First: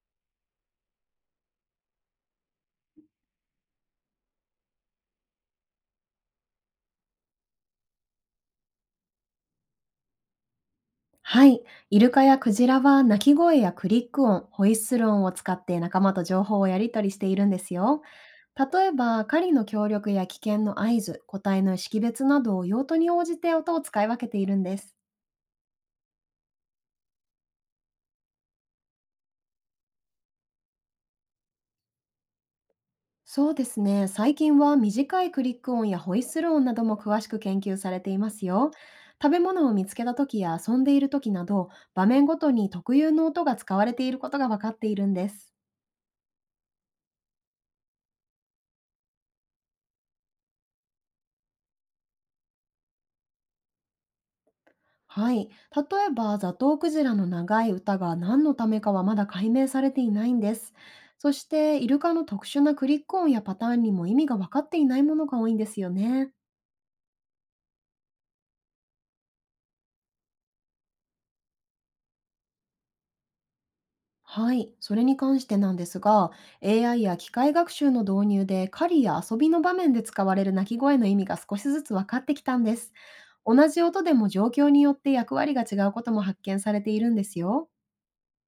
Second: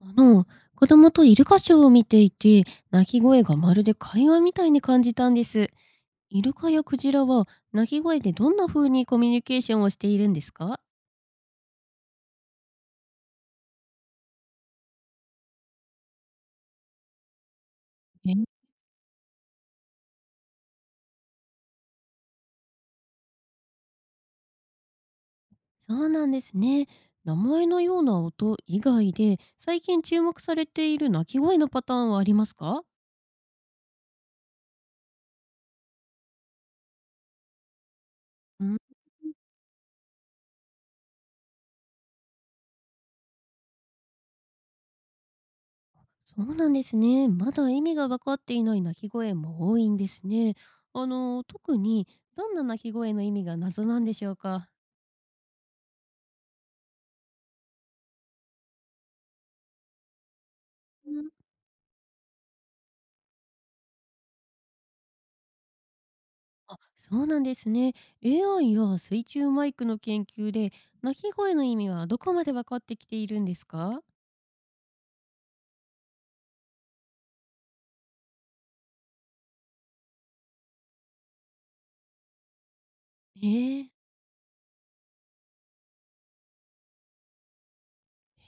あの、子供とイルカショーを見ていて、鳴き声がまるで会話みたいに感じたんです。イルカやクジラは鳴き声でどんな風にコミュニケーションをしているんですか？はい。イルカやクジラは鳴き声やクリック音、ホイッスル音を使って仲間と情報をやり取りしているんですよ。え。例えば、狩りの協力や危険の合図、個体の識別などを用途に応じて音を使い分けているんです。そうなんですね。名前のような音以外で、最近注目されている鳴き声のパターンはありますか？そうですね。最近は短いクリック音やホイッスル音なども詳しく研究されていますうよ。ん。食べ物を見つけた時や遊んでいる時など、場面ごとに特有の音が使われていることが分かっているんです。そうなんですね。まだ意味が分かっていない鳴き声も多いんですね。特にどんな鳴き声の意味が謎なんでしょうか？はい。例えば、ザトウクジラの長い歌が何のためかはまだ解明されていないんです。そして、イルカの特殊なクリック音やパターンにも意味が分かっていないものが多いんですよね。あ、そうなんですね。AI や水中マイクの研究で、鳴き声の意味はどこまで分かってきているんですか？はい。それに関してなんですが、AI や機械学習の導入で狩りや遊びの場面で使われる鳴き声の意味が少しずつ分かってきたんです。え同じえ。音でも状況によって役割が違うことも発見されているんですよ。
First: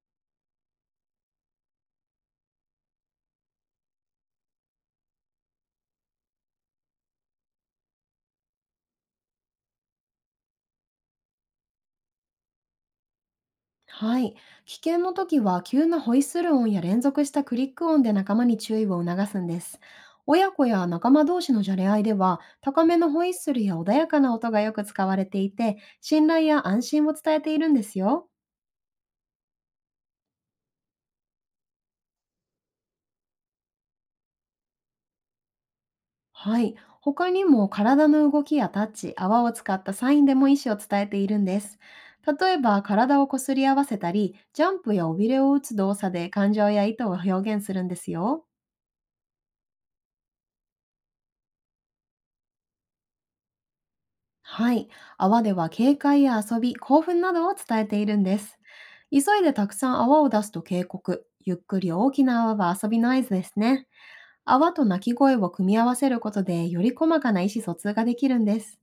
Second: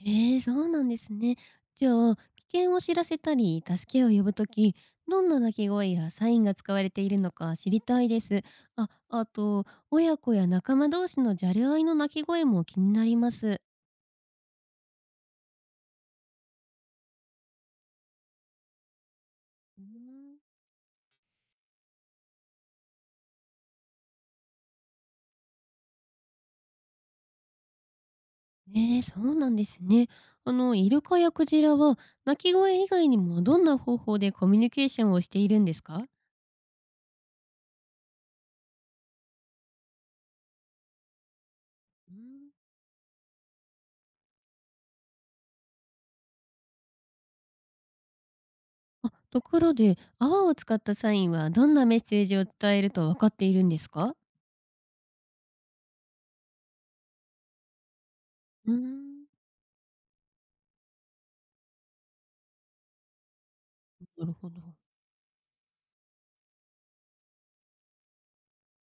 ええ、そうなんですね。じゃあ、危険を知らせたり、助けを呼ぶとき、どんな鳴き声やサインが使われているのか知りたいです。あ、あと、親子や仲間同士のじゃれ合いの鳴き声も気になります。はい。危険の時は急なホイッスル音や連続したクリック音で仲間に注意を促すんです。うーん。親子や仲間同士のじゃれ合いでは、高めのホイッスルや穏やかな音がよく使われていて、信頼や安心を伝えているんですよ。ええ、そうなんですね。イルカやクジラは、鳴き声以外にもどんな方法でコミュニケーションをしているんですか？はい。他にも体の動きやタッチ、泡を使ったサインでも意思を伝えているんです。うん。例えば、体をこすり合わせたり、ジャンプや尾びれを打つ動作で感情や意図を表現するんですよ。あ、ところで、泡を使ったサインはどんなメッセージを伝えると分かっているんですか？はい。泡では警戒や遊び、興奮などを伝えているんです。うー急ん。いでたくさん泡を出すと警告。ゆっくり大きな泡は遊びの合図ですね。なるほど。泡と鳴き声を組み合わせることで、より細かな意思疎通ができるんです。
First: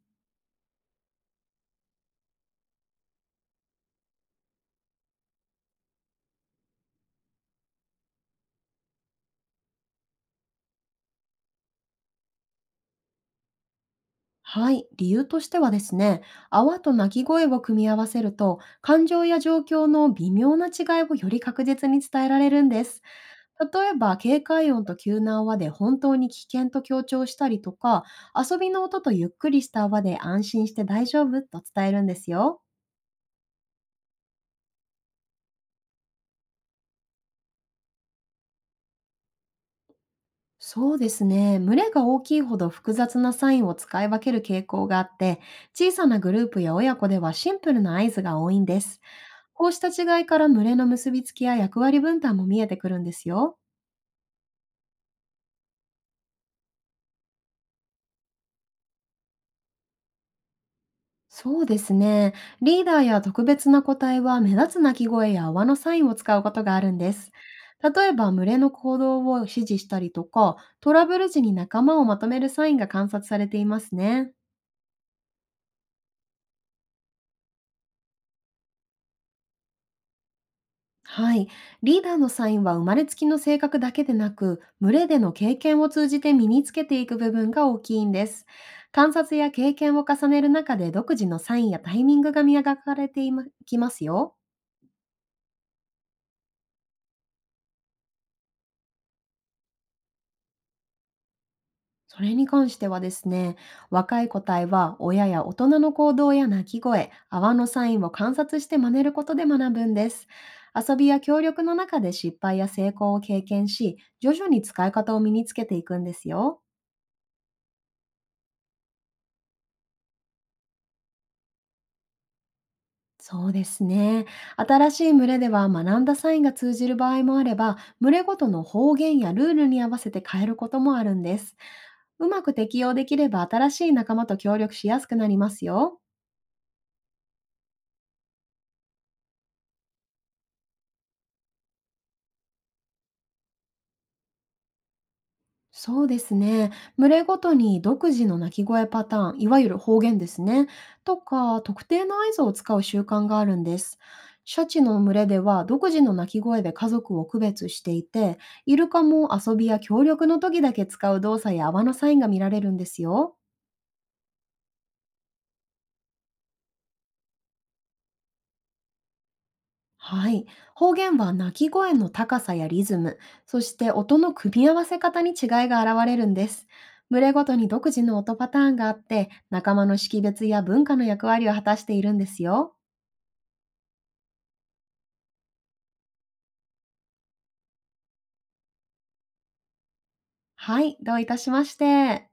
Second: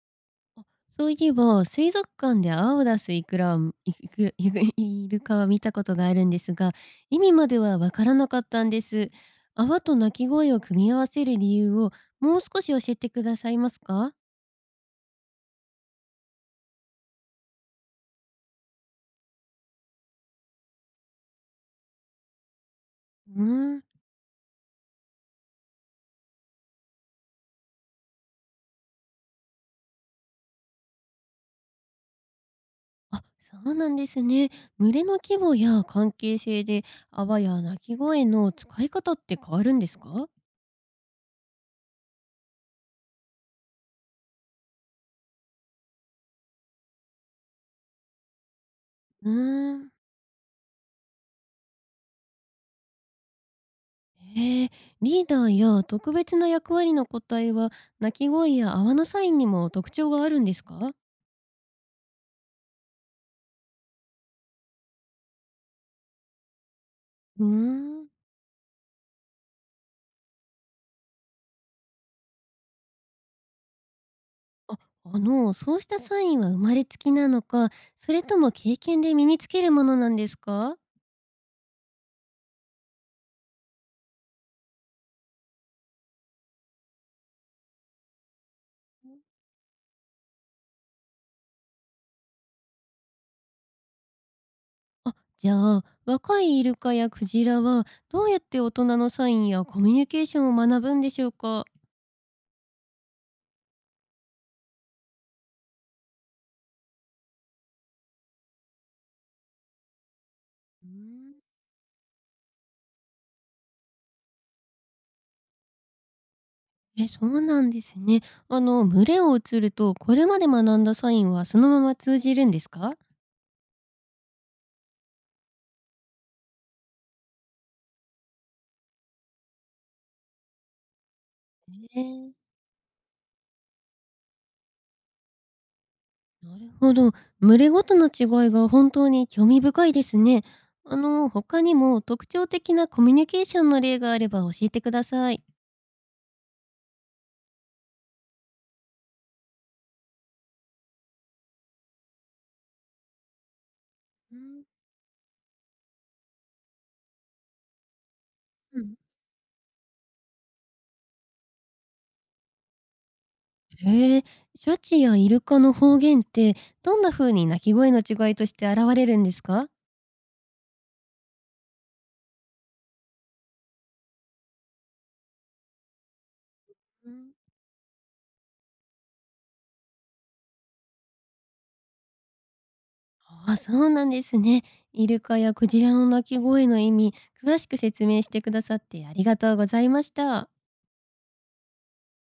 あ、そういえば、水族館で泡を出すイクラを、イク、イクイルカは見たことがあるんですが、意味までは分からなかったんです。泡と鳴き声を組み合わせる理由をもう少し教えてくださいますか？はい。理由としてはですね、泡と鳴き声を組み合わせると、感情や状況の微妙な違いをより確実に伝えられるんです。うーん。例えば、警戒音と急な泡で本当に危険と強調したりとか、遊びの音とゆっくりした泡で安心して大丈夫と伝えるんですよ。あ、そうなんですね。群れの規模や関係性で、泡や鳴き声の使い方って変わるんですか？そうですね。群れが大きいほど複雑なサインを使い分ける傾向があって、小さなグループや親子ではシンプルな合図が多いんです。うーこうしたん、違いから群れの結びつきや役割分担も見えてくるんですよ。えー、リーダーや特別な役割の個体は、鳴き声や泡のサインにも特徴があるんですか？そうですね。リーダーや特別な個体は目立つ鳴き声や泡のサインを使うことがあるんです。うー例ん。えば、群れの行動を指示したりとか、トラブル時に仲間をまとめるサインが観察されていますね。あ、そうしたサインは生まれつきなのか、それとも経験で身につけるものなんですか？はい。リーダーのサインは生まれつきの性格だけでなく、群れでの経験を通じて身につけていく部分が大きいんです。観察や経験を重ねる中で、独自のサインやタイミングが磨かれていまきますよ。あ、じゃあ、若いイルカやクジラは、どうやって大人のサインやコミュニケーションを学ぶんでしょうか？それに関してはですね、若い個体は親や大人の行動や鳴き声、泡のサインを観察して真似ることで学ぶんです。うー遊びやん。協力の中で失敗や成功を経験し、徐々に使い方を身につけていくんですよ。え、そうなんですね。群れを移ると、これまで学んだサインはそのまま通じるんですか？そうですね。新しい群れでは学んだサインが通じる場合もあれば、群れごとの方言やルールに合わせて変えることもあるんです。えうまえ。く適用できれば、新しい仲間と協力しやすくなりますよ。なるほど。群れごとの違いが本当に興味深いですね。他にも特徴的なコミュニケーションの例があれば教えてください。そうですね。群れごとに独自の鳴き声パターン、いわゆる方言ですね、とか特定の合図を使う習慣があるんです。うーシん。ャチの群れでは独自の鳴き声で家族を区別していて、イうルん。カも遊びや協力の時だけ使う動作や泡のサインが見られるんですよ。へえ、シャチやイルカの方言って、どんな風に鳴き声の違いとして現れるんですか？はい。方言は鳴き声の高さやリズム、そして音の組み合わせ方に違いが現れるんです。う群れん。ごとに独自の音パターンがあって、仲間の識別や文化の役割を果たしているんですよ。ああ、そうなんですね。イルカやクジラの鳴き声の意味、詳しく説明してくださってありがとうございました。はい、どういたしまして。